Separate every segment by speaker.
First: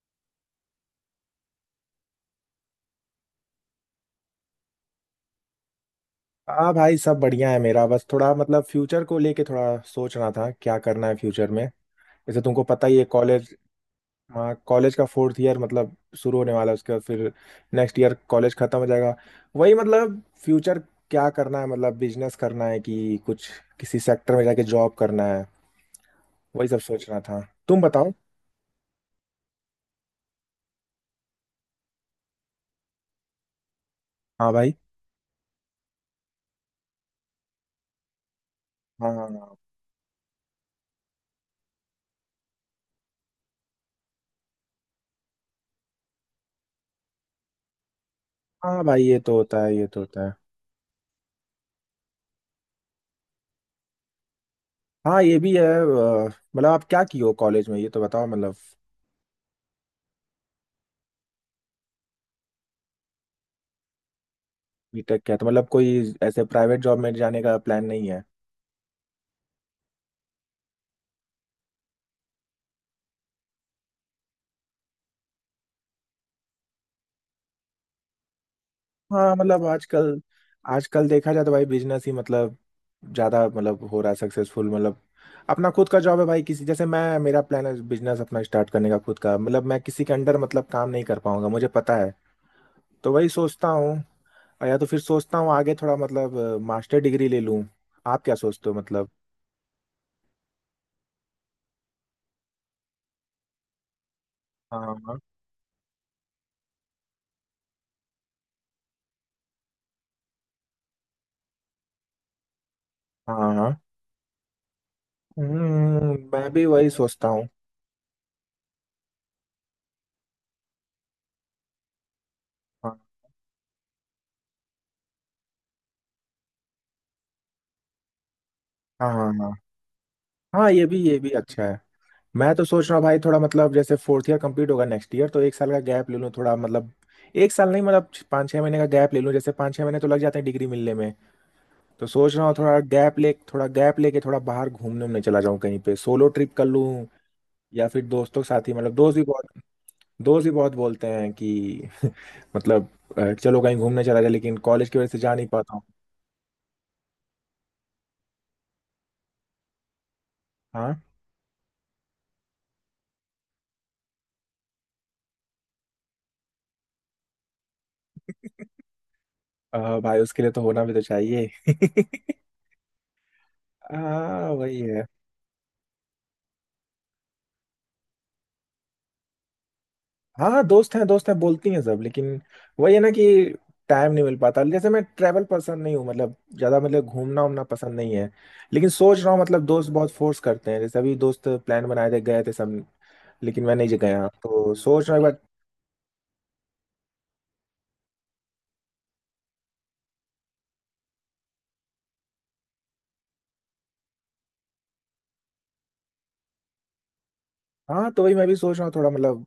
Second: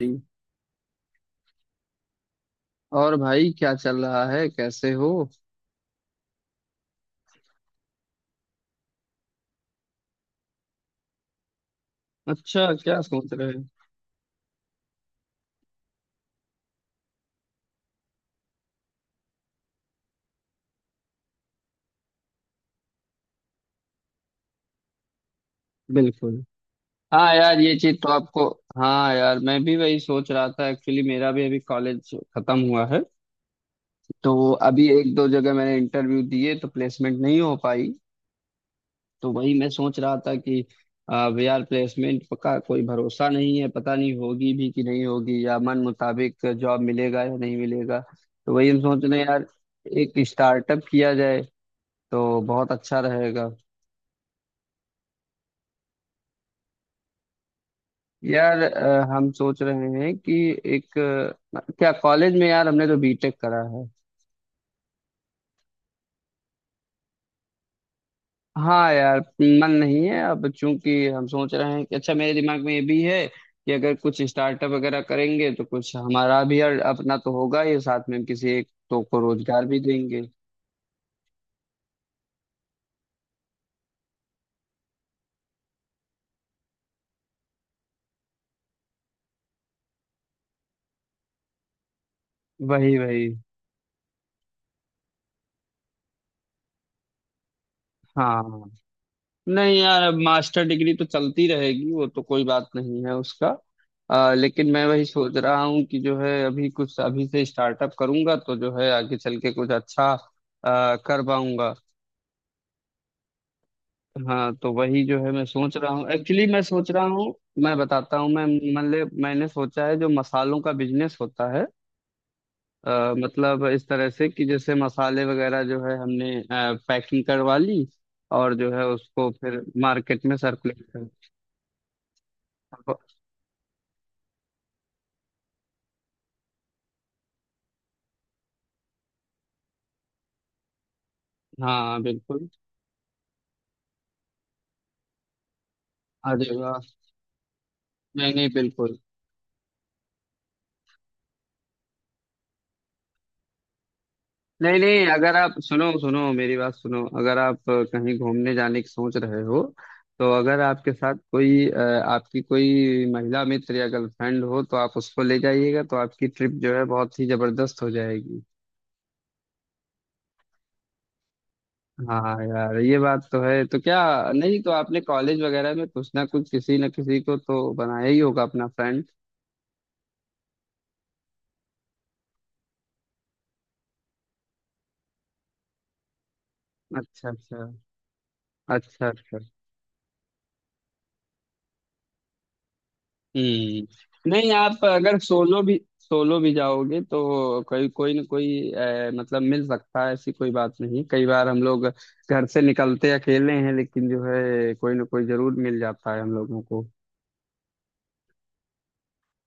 Speaker 1: जी। और भाई क्या चल रहा है, कैसे हो?
Speaker 2: हाँ भाई, सब बढ़िया है। मेरा बस थोड़ा मतलब फ्यूचर को लेके थोड़ा सोच रहा था क्या करना है फ्यूचर में। जैसे तुमको
Speaker 1: अच्छा,
Speaker 2: पता ही
Speaker 1: क्या
Speaker 2: है
Speaker 1: सोच रहे
Speaker 2: कॉलेज।
Speaker 1: हैं?
Speaker 2: हाँ कॉलेज का फोर्थ ईयर मतलब शुरू होने वाला है, उसके बाद फिर नेक्स्ट ईयर कॉलेज खत्म हो जाएगा। वही मतलब फ्यूचर, क्या करना है। मतलब बिजनेस करना है कि कुछ किसी सेक्टर में जाके जॉब करना है।
Speaker 1: बिल्कुल।
Speaker 2: वही सब सोच रहा
Speaker 1: हाँ
Speaker 2: था।
Speaker 1: यार, ये
Speaker 2: तुम
Speaker 1: चीज तो
Speaker 2: बताओ।
Speaker 1: आपको। हाँ यार, मैं भी वही सोच रहा था। एक्चुअली मेरा भी अभी कॉलेज खत्म हुआ है। तो
Speaker 2: हाँ भाई।
Speaker 1: अभी एक दो जगह मैंने इंटरव्यू दिए, तो प्लेसमेंट नहीं हो पाई।
Speaker 2: हाँ, हाँ,
Speaker 1: तो वही
Speaker 2: हाँ।
Speaker 1: मैं सोच रहा था कि अब यार प्लेसमेंट का कोई भरोसा नहीं है, पता नहीं होगी भी कि नहीं होगी, या मन मुताबिक जॉब मिलेगा या नहीं मिलेगा। तो वही हम
Speaker 2: हाँ भाई
Speaker 1: सोच
Speaker 2: ये
Speaker 1: रहे हैं
Speaker 2: तो
Speaker 1: यार।
Speaker 2: होता है, ये तो
Speaker 1: एक
Speaker 2: होता है।
Speaker 1: स्टार्टअप किया जाए तो बहुत अच्छा रहेगा।
Speaker 2: हाँ ये भी है। मतलब आप क्या किए हो कॉलेज में, ये तो बताओ मतलब।
Speaker 1: यार हम सोच रहे हैं कि एक क्या कॉलेज में यार, हमने तो बीटेक करा है।
Speaker 2: बीटेक? क्या तो मतलब कोई ऐसे प्राइवेट जॉब में जाने का प्लान नहीं है?
Speaker 1: हाँ यार, मन नहीं है। अब चूंकि हम सोच रहे हैं कि अच्छा, मेरे दिमाग में ये भी है कि अगर कुछ स्टार्टअप वगैरह करेंगे तो कुछ हमारा भी यार अपना तो होगा, ये साथ में हम किसी एक तो को
Speaker 2: हाँ मतलब
Speaker 1: रोजगार भी
Speaker 2: आजकल,
Speaker 1: देंगे।
Speaker 2: आजकल देखा जाए तो भाई बिजनेस ही मतलब ज्यादा मतलब हो रहा है सक्सेसफुल। मतलब अपना खुद का जॉब है भाई। किसी जैसे मैं, मेरा प्लान है बिजनेस अपना स्टार्ट करने का, खुद का। मतलब मैं किसी के अंडर मतलब काम नहीं कर पाऊंगा, मुझे पता है।
Speaker 1: वही
Speaker 2: तो
Speaker 1: वही।
Speaker 2: वही सोचता हूँ। और या तो फिर सोचता हूँ आगे थोड़ा मतलब मास्टर डिग्री ले लूँ। आप क्या
Speaker 1: हाँ।
Speaker 2: सोचते हो मतलब?
Speaker 1: नहीं यार, अब मास्टर डिग्री तो चलती रहेगी, वो तो कोई बात नहीं है उसका। लेकिन
Speaker 2: हाँ,
Speaker 1: मैं वही
Speaker 2: हाँ,
Speaker 1: सोच रहा हूँ कि जो है अभी कुछ अभी से स्टार्टअप करूंगा तो जो है आगे चल के कुछ अच्छा कर पाऊंगा।
Speaker 2: हाँ, हाँ।
Speaker 1: हाँ तो वही जो है मैं सोच रहा हूँ।
Speaker 2: हम्म,
Speaker 1: एक्चुअली
Speaker 2: मैं
Speaker 1: मैं
Speaker 2: भी
Speaker 1: सोच
Speaker 2: वही
Speaker 1: रहा हूँ,
Speaker 2: सोचता हूँ।
Speaker 1: मैं बताता हूँ। मैं मतलब मैंने सोचा है जो मसालों का बिजनेस होता है,
Speaker 2: हाँ
Speaker 1: मतलब इस तरह से कि जैसे मसाले वगैरह जो है हमने पैकिंग करवा ली और जो है
Speaker 2: हाँ,
Speaker 1: उसको
Speaker 2: हाँ, हाँ।
Speaker 1: फिर मार्केट में
Speaker 2: हाँ,
Speaker 1: सर्कुलेट
Speaker 2: ये भी अच्छा है। मैं तो सोच
Speaker 1: कर।
Speaker 2: रहा हूँ भाई, थोड़ा मतलब जैसे फोर्थ ईयर कंप्लीट होगा नेक्स्ट ईयर तो एक साल का गैप ले लूँ थोड़ा मतलब। एक साल नहीं, मतलब 5-6 महीने का गैप ले लूँ। जैसे 5-6 महीने तो लग जाते हैं डिग्री मिलने में।
Speaker 1: हाँ
Speaker 2: तो सोच रहा
Speaker 1: बिल्कुल।
Speaker 2: हूँ थोड़ा गैप ले, थोड़ा गैप लेके थोड़ा बाहर घूमने उमने चला जाऊँ कहीं पे, सोलो ट्रिप
Speaker 1: अरे
Speaker 2: कर
Speaker 1: वाह।
Speaker 2: लूँ। या फिर
Speaker 1: नहीं
Speaker 2: दोस्तों के
Speaker 1: नहीं
Speaker 2: साथ ही। मतलब
Speaker 1: बिल्कुल।
Speaker 2: दोस्त भी बहुत, दोस्त भी बहुत बोलते हैं कि मतलब चलो कहीं घूमने चला जाए, लेकिन
Speaker 1: नहीं
Speaker 2: कॉलेज की
Speaker 1: नहीं,
Speaker 2: वजह से जा
Speaker 1: अगर
Speaker 2: नहीं
Speaker 1: आप
Speaker 2: पाता हूँ।
Speaker 1: सुनो सुनो मेरी बात सुनो, अगर आप कहीं घूमने जाने की सोच रहे हो, तो अगर आपके
Speaker 2: हाँ
Speaker 1: साथ कोई आपकी कोई महिला मित्र या गर्लफ्रेंड हो तो आप उसको ले जाइएगा, तो आपकी ट्रिप जो है बहुत ही जबरदस्त हो जाएगी।
Speaker 2: भाई उसके लिए तो होना भी तो चाहिए।
Speaker 1: हाँ यार ये बात तो है, तो क्या।
Speaker 2: हाँ
Speaker 1: नहीं तो
Speaker 2: वही।
Speaker 1: आपने कॉलेज वगैरह में कुछ ना कुछ किसी ना किसी को तो बनाया ही होगा अपना फ्रेंड।
Speaker 2: हाँ हाँ, दोस्त हैं बोलती हैं सब, लेकिन वही है ना कि टाइम नहीं मिल पाता। जैसे मैं ट्रैवल पर्सन नहीं हूँ मतलब, ज्यादा मतलब
Speaker 1: अच्छा
Speaker 2: घूमना उमना
Speaker 1: अच्छा।
Speaker 2: पसंद नहीं है। लेकिन
Speaker 1: अच्छा
Speaker 2: सोच रहा
Speaker 1: अच्छा।
Speaker 2: हूँ, मतलब दोस्त बहुत फोर्स करते हैं। जैसे अभी दोस्त प्लान बनाए थे, गए थे सब, लेकिन मैं नहीं गया,
Speaker 1: हम्म, नहीं,
Speaker 2: तो
Speaker 1: आप
Speaker 2: सोच रहा
Speaker 1: अगर
Speaker 2: हूँ एक बार।
Speaker 1: सोलो भी, सोलो भी जाओगे तो कोई कोई ना कोई मतलब मिल सकता है, ऐसी कोई बात नहीं। कई बार हम लोग घर से निकलते अकेले हैं, लेकिन जो है कोई ना कोई जरूर मिल जाता है हम लोगों को।
Speaker 2: हाँ तो वही मैं भी सोच रहा हूँ थोड़ा मतलब।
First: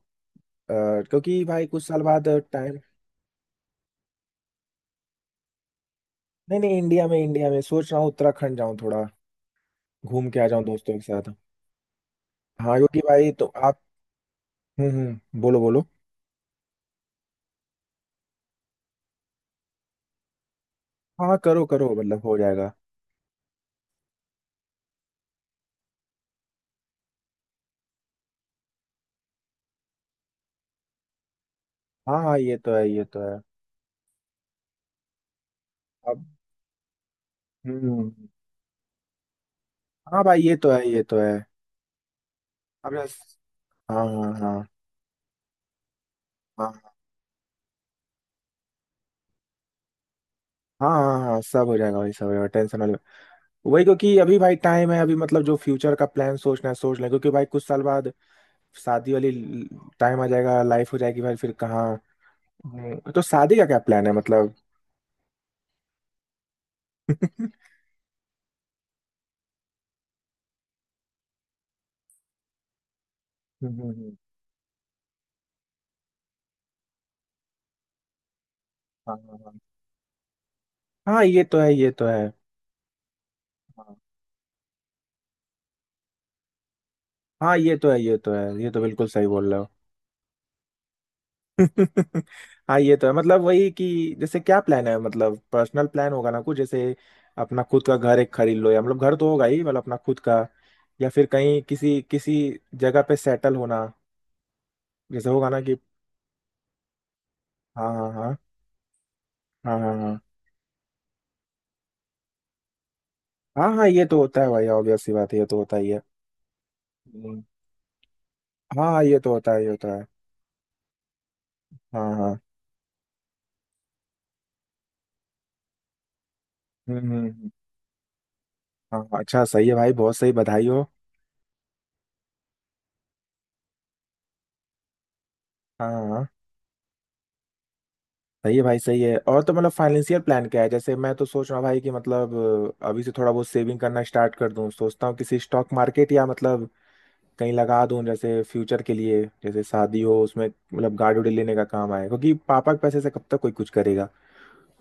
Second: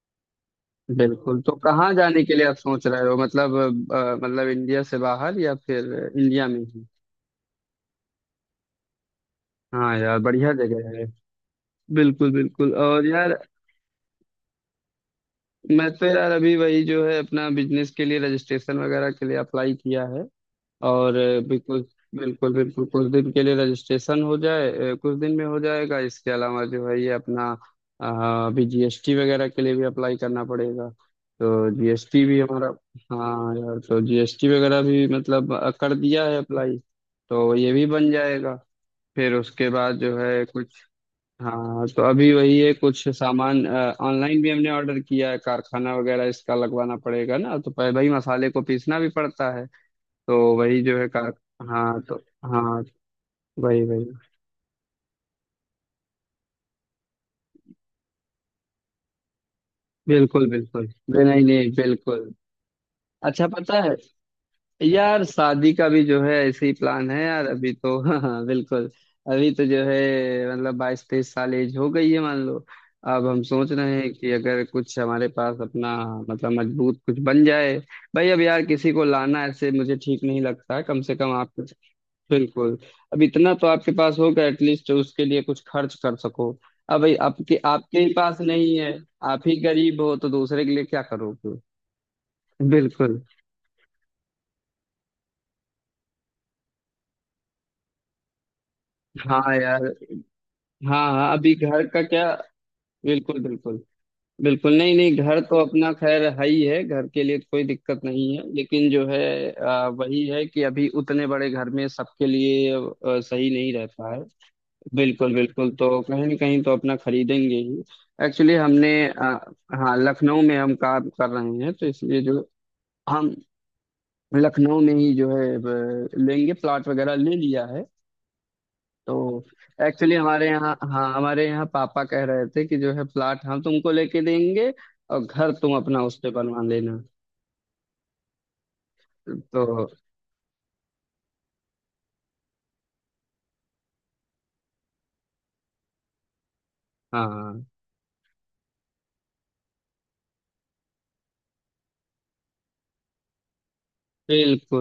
Speaker 2: अ,
Speaker 1: बिल्कुल,
Speaker 2: क्योंकि
Speaker 1: तो
Speaker 2: भाई कुछ
Speaker 1: कहाँ
Speaker 2: साल
Speaker 1: जाने
Speaker 2: बाद
Speaker 1: के लिए आप
Speaker 2: टाइम।
Speaker 1: सोच रहे हो, मतलब इंडिया से बाहर या फिर इंडिया में
Speaker 2: नहीं नहीं
Speaker 1: ही?
Speaker 2: इंडिया में, इंडिया में सोच रहा हूँ। उत्तराखंड जाऊँ थोड़ा,
Speaker 1: हाँ यार
Speaker 2: घूम के आ
Speaker 1: बढ़िया
Speaker 2: जाऊँ
Speaker 1: जगह
Speaker 2: दोस्तों के
Speaker 1: है।
Speaker 2: साथ।
Speaker 1: बिल्कुल बिल्कुल।
Speaker 2: हाँ क्योंकि
Speaker 1: और
Speaker 2: भाई
Speaker 1: यार,
Speaker 2: तो आप। हम्म, बोलो बोलो।
Speaker 1: मैं तो यार अभी वही जो है अपना बिजनेस के लिए रजिस्ट्रेशन वगैरह के लिए अप्लाई किया है, और
Speaker 2: हाँ करो
Speaker 1: बिल्कुल
Speaker 2: करो, मतलब हो
Speaker 1: बिल्कुल।
Speaker 2: जाएगा।
Speaker 1: बिल्कुल कुछ दिन के लिए रजिस्ट्रेशन हो जाए, कुछ दिन में हो जाएगा। इसके अलावा जो है ये अपना अभी जीएसटी वगैरह के लिए भी अप्लाई करना पड़ेगा। तो
Speaker 2: हाँ
Speaker 1: जीएसटी
Speaker 2: हाँ
Speaker 1: भी
Speaker 2: ये
Speaker 1: हमारा,
Speaker 2: तो है, ये तो है।
Speaker 1: हाँ यार, तो जीएसटी वगैरह भी मतलब कर दिया
Speaker 2: अब।
Speaker 1: है अप्लाई। तो ये भी बन
Speaker 2: हम्म।
Speaker 1: जाएगा। फिर उसके बाद जो
Speaker 2: हाँ भाई
Speaker 1: है
Speaker 2: ये तो
Speaker 1: कुछ,
Speaker 2: है, ये तो है।
Speaker 1: हाँ, तो अभी वही है।
Speaker 2: अब
Speaker 1: कुछ सामान
Speaker 2: हाँ, हाँ,
Speaker 1: ऑनलाइन भी
Speaker 2: हाँ।
Speaker 1: हमने ऑर्डर किया है, कारखाना वगैरह इसका
Speaker 2: हाँ।
Speaker 1: लगवाना पड़ेगा ना, तो पहले भाई मसाले को पीसना भी पड़ता है। तो वही
Speaker 2: हाँ,
Speaker 1: जो है
Speaker 2: हाँ,
Speaker 1: का,
Speaker 2: हाँ, सब हो जाएगा
Speaker 1: हाँ
Speaker 2: भाई,
Speaker 1: तो
Speaker 2: सब हो जाएगा, टेंशन
Speaker 1: हाँ
Speaker 2: वाले।
Speaker 1: वही
Speaker 2: वही,
Speaker 1: वही।
Speaker 2: क्योंकि अभी भाई टाइम है। अभी मतलब जो फ्यूचर का प्लान सोचना है सोच लें, क्योंकि भाई कुछ साल बाद शादी वाली टाइम आ
Speaker 1: बिल्कुल
Speaker 2: जाएगा,
Speaker 1: बिल्कुल।
Speaker 2: लाइफ हो जाएगी
Speaker 1: नहीं
Speaker 2: भाई
Speaker 1: नहीं
Speaker 2: फिर
Speaker 1: नहीं,
Speaker 2: कहाँ।
Speaker 1: बिल्कुल।
Speaker 2: तो
Speaker 1: अच्छा
Speaker 2: शादी का क्या
Speaker 1: पता है
Speaker 2: प्लान है मतलब?
Speaker 1: यार, शादी का भी जो है ऐसे ही प्लान है यार, अभी तो हाँ हाँ बिल्कुल। अभी तो जो है मतलब बाईस तेईस साल एज हो गई है मान लो। अब हम सोच
Speaker 2: हम्म,
Speaker 1: रहे हैं
Speaker 2: हम्म।
Speaker 1: कि अगर कुछ हमारे पास अपना मतलब मजबूत कुछ बन जाए। भाई अब यार किसी को
Speaker 2: हाँ, हाँ,
Speaker 1: लाना
Speaker 2: हाँ।
Speaker 1: ऐसे मुझे ठीक नहीं लगता है, कम से
Speaker 2: हाँ
Speaker 1: कम
Speaker 2: ये
Speaker 1: आप
Speaker 2: तो है, ये तो है।
Speaker 1: बिल्कुल। अब इतना तो आपके
Speaker 2: हाँ
Speaker 1: पास होगा एटलीस्ट, उसके लिए कुछ खर्च कर सको। अब भाई आपके
Speaker 2: हाँ, ये तो
Speaker 1: आपके
Speaker 2: है
Speaker 1: ही
Speaker 2: ये तो
Speaker 1: पास
Speaker 2: है, ये
Speaker 1: नहीं
Speaker 2: तो
Speaker 1: है,
Speaker 2: बिल्कुल सही
Speaker 1: आप
Speaker 2: बोल
Speaker 1: ही
Speaker 2: रहे हो।
Speaker 1: गरीब हो तो दूसरे के लिए क्या करोगे।
Speaker 2: हाँ ये तो है,
Speaker 1: बिल्कुल।
Speaker 2: मतलब वही कि जैसे क्या प्लान है मतलब, पर्सनल प्लान होगा ना कुछ, जैसे अपना खुद का घर एक खरीद लो। या मतलब घर तो होगा
Speaker 1: हाँ
Speaker 2: ही
Speaker 1: यार।
Speaker 2: मतलब अपना खुद का, या
Speaker 1: हाँ
Speaker 2: फिर
Speaker 1: हाँ, अभी
Speaker 2: कहीं
Speaker 1: घर का
Speaker 2: किसी
Speaker 1: क्या।
Speaker 2: किसी जगह पे
Speaker 1: बिल्कुल
Speaker 2: सेटल
Speaker 1: बिल्कुल।
Speaker 2: होना।
Speaker 1: बिल्कुल नहीं नहीं,
Speaker 2: जैसे
Speaker 1: घर
Speaker 2: होगा
Speaker 1: तो
Speaker 2: ना कि
Speaker 1: अपना खैर है ही है, घर के लिए कोई
Speaker 2: हाँ,
Speaker 1: दिक्कत
Speaker 2: हाँ,
Speaker 1: नहीं
Speaker 2: हाँ।
Speaker 1: है, लेकिन जो है
Speaker 2: हाँ, हाँ, हाँ।
Speaker 1: वही है कि अभी उतने बड़े घर में सबके लिए सही
Speaker 2: हाँ
Speaker 1: नहीं
Speaker 2: हाँ ये
Speaker 1: रहता
Speaker 2: तो
Speaker 1: है।
Speaker 2: होता है भाई, ऑब्वियस सी बात
Speaker 1: बिल्कुल
Speaker 2: है, ये तो
Speaker 1: बिल्कुल,
Speaker 2: होता ही
Speaker 1: तो
Speaker 2: है।
Speaker 1: कहीं ना कहीं तो अपना
Speaker 2: हम्म,
Speaker 1: खरीदेंगे ही। एक्चुअली
Speaker 2: हाँ
Speaker 1: हमने
Speaker 2: हाँ, ये तो होता है, ये होता
Speaker 1: हाँ,
Speaker 2: है।
Speaker 1: लखनऊ में हम काम कर रहे हैं तो
Speaker 2: हाँ,
Speaker 1: इसलिए
Speaker 2: हाँ।
Speaker 1: जो हम लखनऊ में ही जो है लेंगे, प्लॉट
Speaker 2: हम्म,
Speaker 1: वगैरह
Speaker 2: हम्म,
Speaker 1: ले
Speaker 2: हम्म।
Speaker 1: लिया है।
Speaker 2: हाँ हाँ,
Speaker 1: तो
Speaker 2: अच्छा सही है भाई,
Speaker 1: एक्चुअली
Speaker 2: बहुत सही,
Speaker 1: हमारे
Speaker 2: बधाई
Speaker 1: यहाँ,
Speaker 2: हो।
Speaker 1: हाँ, हमारे यहाँ पापा कह रहे थे कि जो है प्लॉट हम तुमको लेके देंगे, और घर तुम
Speaker 2: हाँ,
Speaker 1: अपना
Speaker 2: हाँ,
Speaker 1: उस
Speaker 2: हाँ।
Speaker 1: पे बनवा लेना।
Speaker 2: सही है भाई, सही है। और तो मतलब
Speaker 1: तो
Speaker 2: फाइनेंशियल प्लान क्या है? जैसे मैं तो सोच रहा हूँ भाई कि मतलब अभी से थोड़ा बहुत सेविंग करना स्टार्ट कर दूं। सोचता हूँ किसी स्टॉक मार्केट या मतलब कहीं
Speaker 1: हाँ
Speaker 2: लगा दूं, जैसे फ्यूचर के लिए। जैसे शादी हो उसमें मतलब, गाड़ी उड़ी लेने का काम आए, क्योंकि पापा के पैसे से कब तक कोई कुछ करेगा।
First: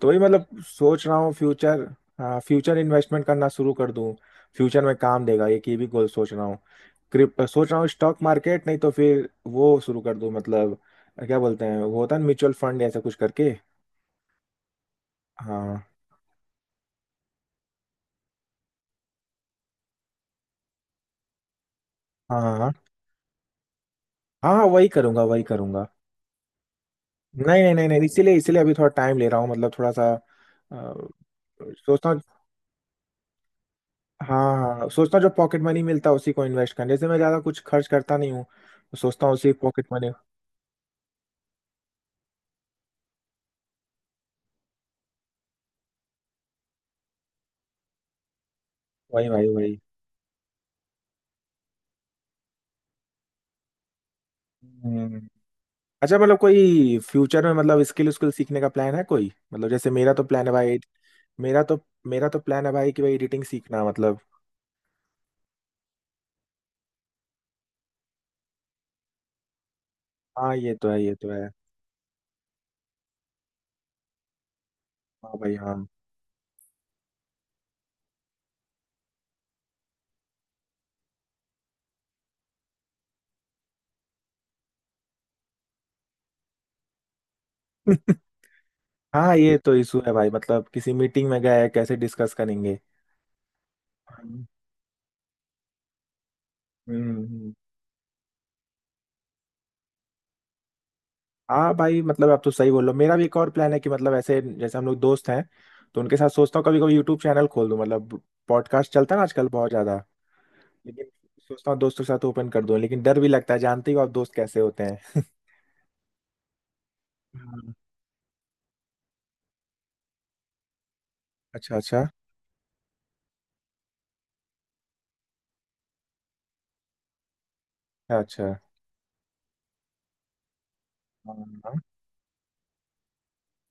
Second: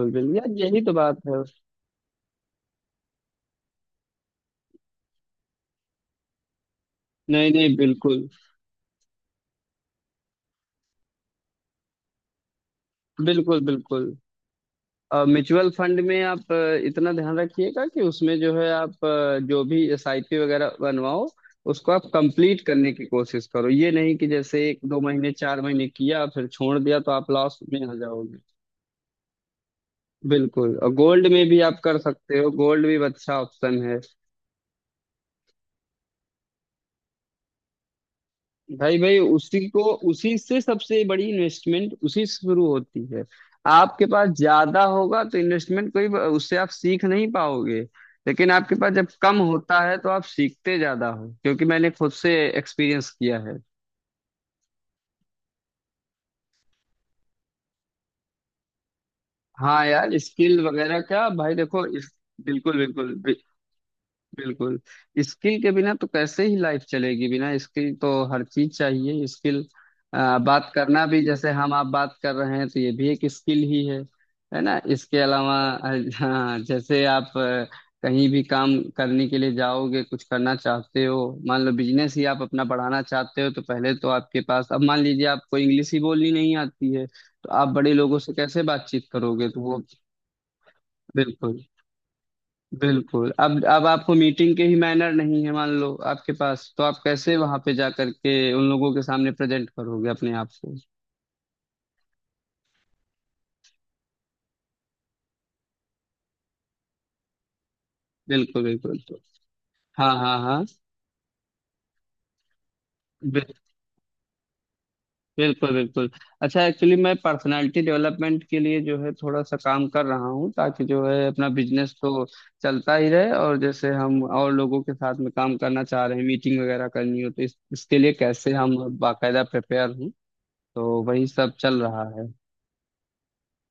Speaker 2: तो वही
Speaker 1: बिल्कुल
Speaker 2: मतलब
Speaker 1: यार, यही तो
Speaker 2: सोच रहा
Speaker 1: बात
Speaker 2: हूँ
Speaker 1: है।
Speaker 2: फ्यूचर। हाँ फ्यूचर इन्वेस्टमेंट करना शुरू कर दूं, फ्यूचर में काम देगा, एक ये की भी गोल सोच रहा हूँ।
Speaker 1: नहीं
Speaker 2: सोच
Speaker 1: नहीं
Speaker 2: रहा हूँ स्टॉक
Speaker 1: बिल्कुल।
Speaker 2: मार्केट नहीं तो फिर वो शुरू कर दूं मतलब। क्या बोलते हैं वो होता है म्यूचुअल फंड, ऐसा कुछ करके।
Speaker 1: बिल्कुल बिल्कुल। म्यूचुअल
Speaker 2: हाँ,
Speaker 1: फंड में आप इतना ध्यान रखिएगा कि उसमें जो है आप जो भी एसआईपी वगैरह बनवाओ, उसको आप
Speaker 2: हाँ।
Speaker 1: कंप्लीट
Speaker 2: हाँ,
Speaker 1: करने की कोशिश करो। ये नहीं कि
Speaker 2: हाँ,
Speaker 1: जैसे एक
Speaker 2: वही
Speaker 1: दो
Speaker 2: करूंगा,
Speaker 1: महीने,
Speaker 2: वही
Speaker 1: चार
Speaker 2: करूंगा।
Speaker 1: महीने किया फिर छोड़ दिया, तो आप लॉस
Speaker 2: नहीं नहीं
Speaker 1: में
Speaker 2: नहीं
Speaker 1: आ
Speaker 2: नहीं, इसीलिए
Speaker 1: जाओगे।
Speaker 2: इसीलिए अभी थोड़ा टाइम ले रहा हूँ, मतलब थोड़ा सा।
Speaker 1: बिल्कुल, और गोल्ड में भी आप कर
Speaker 2: सोचता हूँ।
Speaker 1: सकते हो, गोल्ड भी एक अच्छा ऑप्शन है।
Speaker 2: हाँ। हाँ, सोचता हूँ जो पॉकेट मनी मिलता है उसी को इन्वेस्ट करने। जैसे मैं ज़्यादा कुछ खर्च करता नहीं हूँ,
Speaker 1: भाई
Speaker 2: तो
Speaker 1: भाई
Speaker 2: सोचता हूँ उसी
Speaker 1: उसी को,
Speaker 2: पॉकेट मनी।
Speaker 1: उसी से सबसे बड़ी इन्वेस्टमेंट उसी से शुरू होती है। आपके पास ज्यादा होगा तो इन्वेस्टमेंट कोई, उससे आप सीख नहीं पाओगे। लेकिन आपके पास जब
Speaker 2: वही,
Speaker 1: कम
Speaker 2: वही, वही।
Speaker 1: होता है तो आप सीखते ज्यादा हो, क्योंकि मैंने खुद से एक्सपीरियंस किया है।
Speaker 2: हम्म। अच्छा मतलब कोई फ्यूचर में मतलब स्किल स्किल सीखने का प्लान है कोई? मतलब
Speaker 1: हाँ
Speaker 2: जैसे मेरा
Speaker 1: यार,
Speaker 2: तो प्लान है
Speaker 1: स्किल
Speaker 2: भाई।
Speaker 1: वगैरह का भाई
Speaker 2: मेरा तो
Speaker 1: देखो इस,
Speaker 2: मेरा तो प्लान है
Speaker 1: बिल्कुल
Speaker 2: भाई कि भाई
Speaker 1: बिल्कुल।
Speaker 2: एडिटिंग सीखना मतलब।
Speaker 1: बिल्कुल, स्किल के बिना तो कैसे ही लाइफ चलेगी, बिना स्किल तो, हर चीज चाहिए स्किल।
Speaker 2: हाँ
Speaker 1: बात
Speaker 2: ये तो है,
Speaker 1: करना
Speaker 2: ये
Speaker 1: भी,
Speaker 2: तो
Speaker 1: जैसे
Speaker 2: है।
Speaker 1: हम आप बात कर रहे हैं तो ये भी एक स्किल ही है ना। इसके
Speaker 2: हाँ भाई
Speaker 1: अलावा
Speaker 2: हाँ।
Speaker 1: हाँ, जैसे आप कहीं भी काम करने के लिए जाओगे, कुछ करना चाहते हो, मान लो बिजनेस ही आप अपना बढ़ाना चाहते हो, तो पहले तो आपके पास, अब मान लीजिए आपको इंग्लिश ही बोलनी नहीं आती है तो आप बड़े लोगों से कैसे बातचीत
Speaker 2: हाँ
Speaker 1: करोगे,
Speaker 2: ये
Speaker 1: तो
Speaker 2: तो
Speaker 1: वो
Speaker 2: इशू है भाई, मतलब किसी मीटिंग में
Speaker 1: बिल्कुल
Speaker 2: गए कैसे डिस्कस करेंगे।
Speaker 1: बिल्कुल। अब आपको
Speaker 2: हम्म।
Speaker 1: मीटिंग के ही मैनर नहीं है मान लो आपके पास, तो आप कैसे
Speaker 2: हम्म।
Speaker 1: वहां पे जा करके उन लोगों के सामने प्रेजेंट करोगे अपने आप को।
Speaker 2: हाँ भाई मतलब आप तो सही बोल रहे हो। मेरा भी एक और प्लान है कि मतलब ऐसे जैसे हम लोग दोस्त हैं तो उनके साथ सोचता हूँ, कभी कभी यूट्यूब चैनल खोल दूँ मतलब।
Speaker 1: बिल्कुल
Speaker 2: पॉडकास्ट चलता
Speaker 1: बिल्कुल
Speaker 2: है ना आजकल बहुत ज्यादा,
Speaker 1: हाँ हाँ हाँ।
Speaker 2: लेकिन सोचता हूँ दोस्तों के साथ ओपन कर दूँ, लेकिन डर भी
Speaker 1: बिल-
Speaker 2: लगता है, जानते ही हो आप दोस्त कैसे होते हैं।
Speaker 1: बिल्कुल बिल्कुल। अच्छा, एक्चुअली मैं
Speaker 2: हाँ।
Speaker 1: पर्सनालिटी डेवलपमेंट के लिए जो है थोड़ा सा काम कर रहा हूँ, ताकि जो है अपना
Speaker 2: अच्छा,
Speaker 1: बिजनेस
Speaker 2: अच्छा।
Speaker 1: तो चलता ही रहे, और जैसे हम और लोगों के साथ में काम करना चाह रहे हैं, मीटिंग वगैरह करनी हो, तो इसके लिए
Speaker 2: अच्छा।
Speaker 1: कैसे हम बाकायदा प्रिपेयर हूँ। तो वही
Speaker 2: हाँ,
Speaker 1: सब
Speaker 2: हाँ,
Speaker 1: चल रहा है।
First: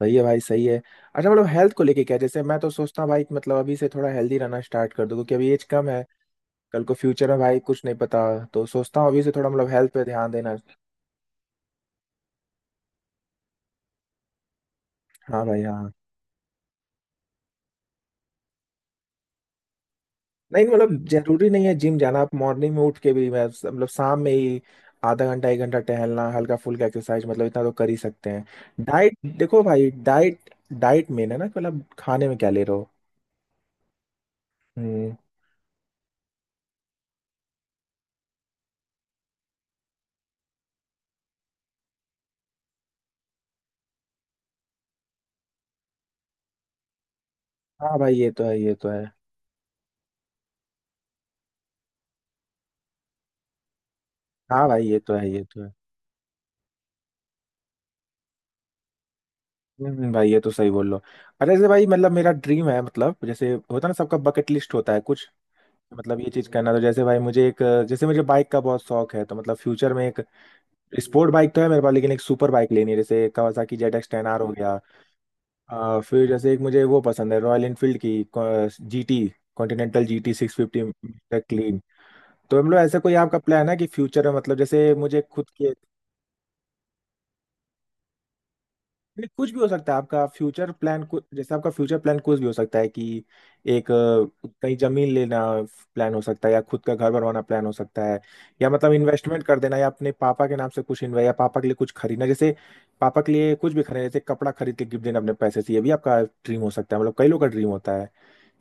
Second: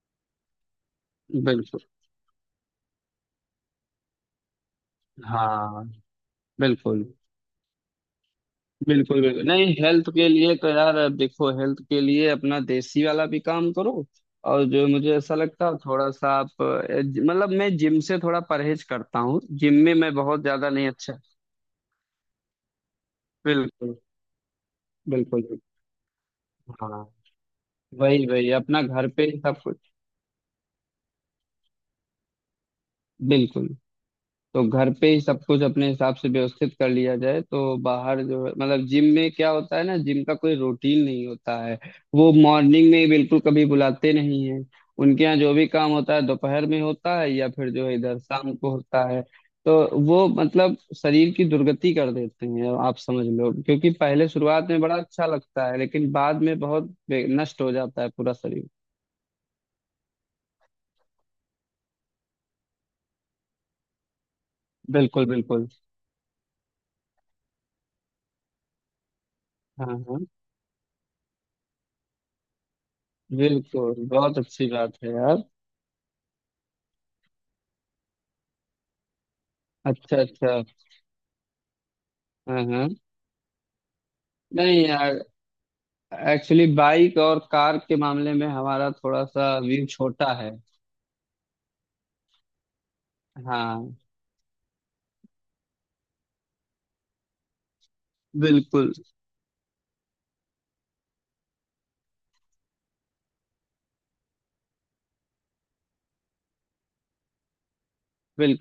Speaker 2: सही है भाई, सही है। अच्छा मतलब हेल्थ
Speaker 1: बिल्कुल।
Speaker 2: को लेके क्या? जैसे मैं तो सोचता हूँ भाई कि मतलब अभी से थोड़ा हेल्दी रहना स्टार्ट कर दूँ, क्योंकि अभी एज
Speaker 1: हाँ।
Speaker 2: कम है। कल को
Speaker 1: बिल्कुल
Speaker 2: फ्यूचर है भाई, कुछ नहीं पता। तो सोचता हूँ
Speaker 1: बिल्कुल।
Speaker 2: अभी से
Speaker 1: बिल्कुल
Speaker 2: थोड़ा
Speaker 1: नहीं,
Speaker 2: मतलब हेल्थ पे
Speaker 1: हेल्थ के
Speaker 2: ध्यान
Speaker 1: लिए
Speaker 2: देना।
Speaker 1: तो यार अब देखो, हेल्थ के लिए अपना देसी वाला भी काम करो, और जो मुझे ऐसा
Speaker 2: हाँ भाई,
Speaker 1: लगता है,
Speaker 2: हाँ।
Speaker 1: थोड़ा सा आप मतलब मैं जिम से थोड़ा परहेज करता हूँ, जिम में मैं बहुत
Speaker 2: नहीं
Speaker 1: ज्यादा नहीं।
Speaker 2: मतलब
Speaker 1: अच्छा
Speaker 2: जरूरी नहीं है जिम जाना। आप मॉर्निंग में उठ के भी, मैं मतलब
Speaker 1: बिल्कुल
Speaker 2: शाम में ही आधा
Speaker 1: बिल्कुल।
Speaker 2: घंटा एक
Speaker 1: बिल्कुल।
Speaker 2: घंटा टहलना, हल्का फुल्का
Speaker 1: हाँ
Speaker 2: एक्सरसाइज, मतलब इतना तो कर ही
Speaker 1: वही
Speaker 2: सकते हैं।
Speaker 1: वही, अपना घर
Speaker 2: डाइट
Speaker 1: पे ही सब
Speaker 2: देखो
Speaker 1: कुछ।
Speaker 2: भाई, डाइट। डाइट मेन है ना कि मतलब खाने में क्या ले रहे हो।
Speaker 1: बिल्कुल, तो घर पे
Speaker 2: हम्म।
Speaker 1: ही सब कुछ अपने हिसाब से व्यवस्थित कर लिया जाए, तो बाहर जो है मतलब जिम में क्या होता है ना, जिम का कोई रूटीन नहीं होता है। वो मॉर्निंग में ही बिल्कुल कभी बुलाते नहीं है, उनके यहाँ जो भी काम होता है दोपहर में होता है या फिर जो है
Speaker 2: हाँ भाई
Speaker 1: इधर
Speaker 2: ये तो
Speaker 1: शाम
Speaker 2: है,
Speaker 1: को
Speaker 2: ये तो
Speaker 1: होता
Speaker 2: है।
Speaker 1: है। तो वो मतलब शरीर की दुर्गति कर देते हैं, आप समझ लो, क्योंकि पहले
Speaker 2: हाँ
Speaker 1: शुरुआत में
Speaker 2: भाई
Speaker 1: बड़ा
Speaker 2: ये तो
Speaker 1: अच्छा
Speaker 2: है, ये तो
Speaker 1: लगता
Speaker 2: है।
Speaker 1: है, लेकिन बाद में बहुत नष्ट हो जाता है पूरा शरीर।
Speaker 2: भाई ये तो सही बोल लो। अरे जैसे भाई मतलब मेरा ड्रीम है, मतलब जैसे होता है ना सबका बकेट लिस्ट होता है
Speaker 1: बिल्कुल
Speaker 2: कुछ,
Speaker 1: बिल्कुल।
Speaker 2: मतलब ये चीज करना। तो जैसे भाई मुझे एक, जैसे मुझे बाइक का बहुत शौक है, तो मतलब
Speaker 1: हाँ
Speaker 2: फ्यूचर में
Speaker 1: हाँ।
Speaker 2: एक। स्पोर्ट बाइक तो है मेरे पास, लेकिन एक सुपर बाइक लेनी है, जैसे कावासाकी
Speaker 1: बिल्कुल
Speaker 2: जेड एक्स 10
Speaker 1: बहुत
Speaker 2: आर हो
Speaker 1: अच्छी
Speaker 2: गया।
Speaker 1: बात है यार।
Speaker 2: फिर जैसे एक मुझे वो पसंद है, रॉयल एनफील्ड की जीटी, कॉन्टिनेंटल
Speaker 1: अच्छा
Speaker 2: जीटी सिक्स
Speaker 1: अच्छा।
Speaker 2: Fifty clean. तो
Speaker 1: हाँ
Speaker 2: मतलब
Speaker 1: हाँ।
Speaker 2: ऐसा कोई आपका प्लान है कि फ्यूचर में, मतलब
Speaker 1: नहीं
Speaker 2: जैसे
Speaker 1: यार,
Speaker 2: मुझे खुद की।
Speaker 1: एक्चुअली बाइक और कार के मामले में हमारा थोड़ा
Speaker 2: नहीं, कुछ
Speaker 1: सा
Speaker 2: भी हो
Speaker 1: व्यू
Speaker 2: सकता है आपका
Speaker 1: छोटा है।
Speaker 2: Future plan. जैसे आपका फ्यूचर प्लान कुछ भी हो सकता है कि एक,
Speaker 1: हाँ।
Speaker 2: कहीं जमीन लेना प्लान हो सकता है, या खुद का घर बनवाना प्लान हो सकता है, या
Speaker 1: बिल्कुल।
Speaker 2: मतलब इन्वेस्टमेंट कर देना, या अपने पापा के नाम से कुछ इन्वेस्ट, या पापा के लिए कुछ खरीदना। जैसे पापा के लिए कुछ भी खरीदना, जैसे कपड़ा खरीद के गिफ्ट देना अपने पैसे से, ये भी आपका ड्रीम हो सकता है। मतलब कई लोग का ड्रीम होता है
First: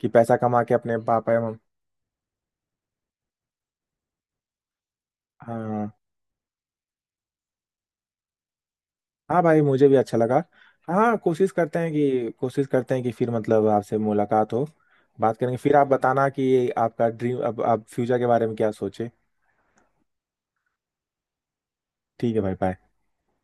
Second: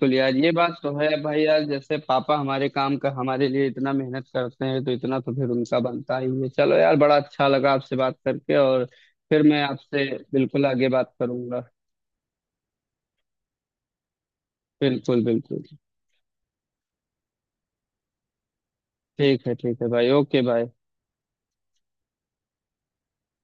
Speaker 2: कि
Speaker 1: यार
Speaker 2: पैसा
Speaker 1: ये
Speaker 2: कमा
Speaker 1: बात
Speaker 2: के
Speaker 1: तो
Speaker 2: अपने
Speaker 1: है
Speaker 2: पापा या
Speaker 1: भाई, यार जैसे पापा हमारे काम का हमारे लिए इतना मेहनत करते हैं तो इतना तो फिर उनका
Speaker 2: हाँ।
Speaker 1: बनता ही है। चलो यार, बड़ा अच्छा लगा आपसे बात करके, और फिर
Speaker 2: हाँ भाई,
Speaker 1: मैं
Speaker 2: मुझे भी
Speaker 1: आपसे
Speaker 2: अच्छा लगा।
Speaker 1: बिल्कुल आगे बात
Speaker 2: हाँ कोशिश
Speaker 1: करूंगा।
Speaker 2: करते हैं कि, कोशिश करते हैं कि फिर मतलब आपसे मुलाकात हो,
Speaker 1: बिल्कुल
Speaker 2: बात करेंगे।
Speaker 1: बिल्कुल।
Speaker 2: फिर आप बताना कि आपका ड्रीम, अब आप फ्यूचर के बारे में क्या सोचे।
Speaker 1: ठीक है भाई, ओके भाई।
Speaker 2: ठीक है भाई, बाय।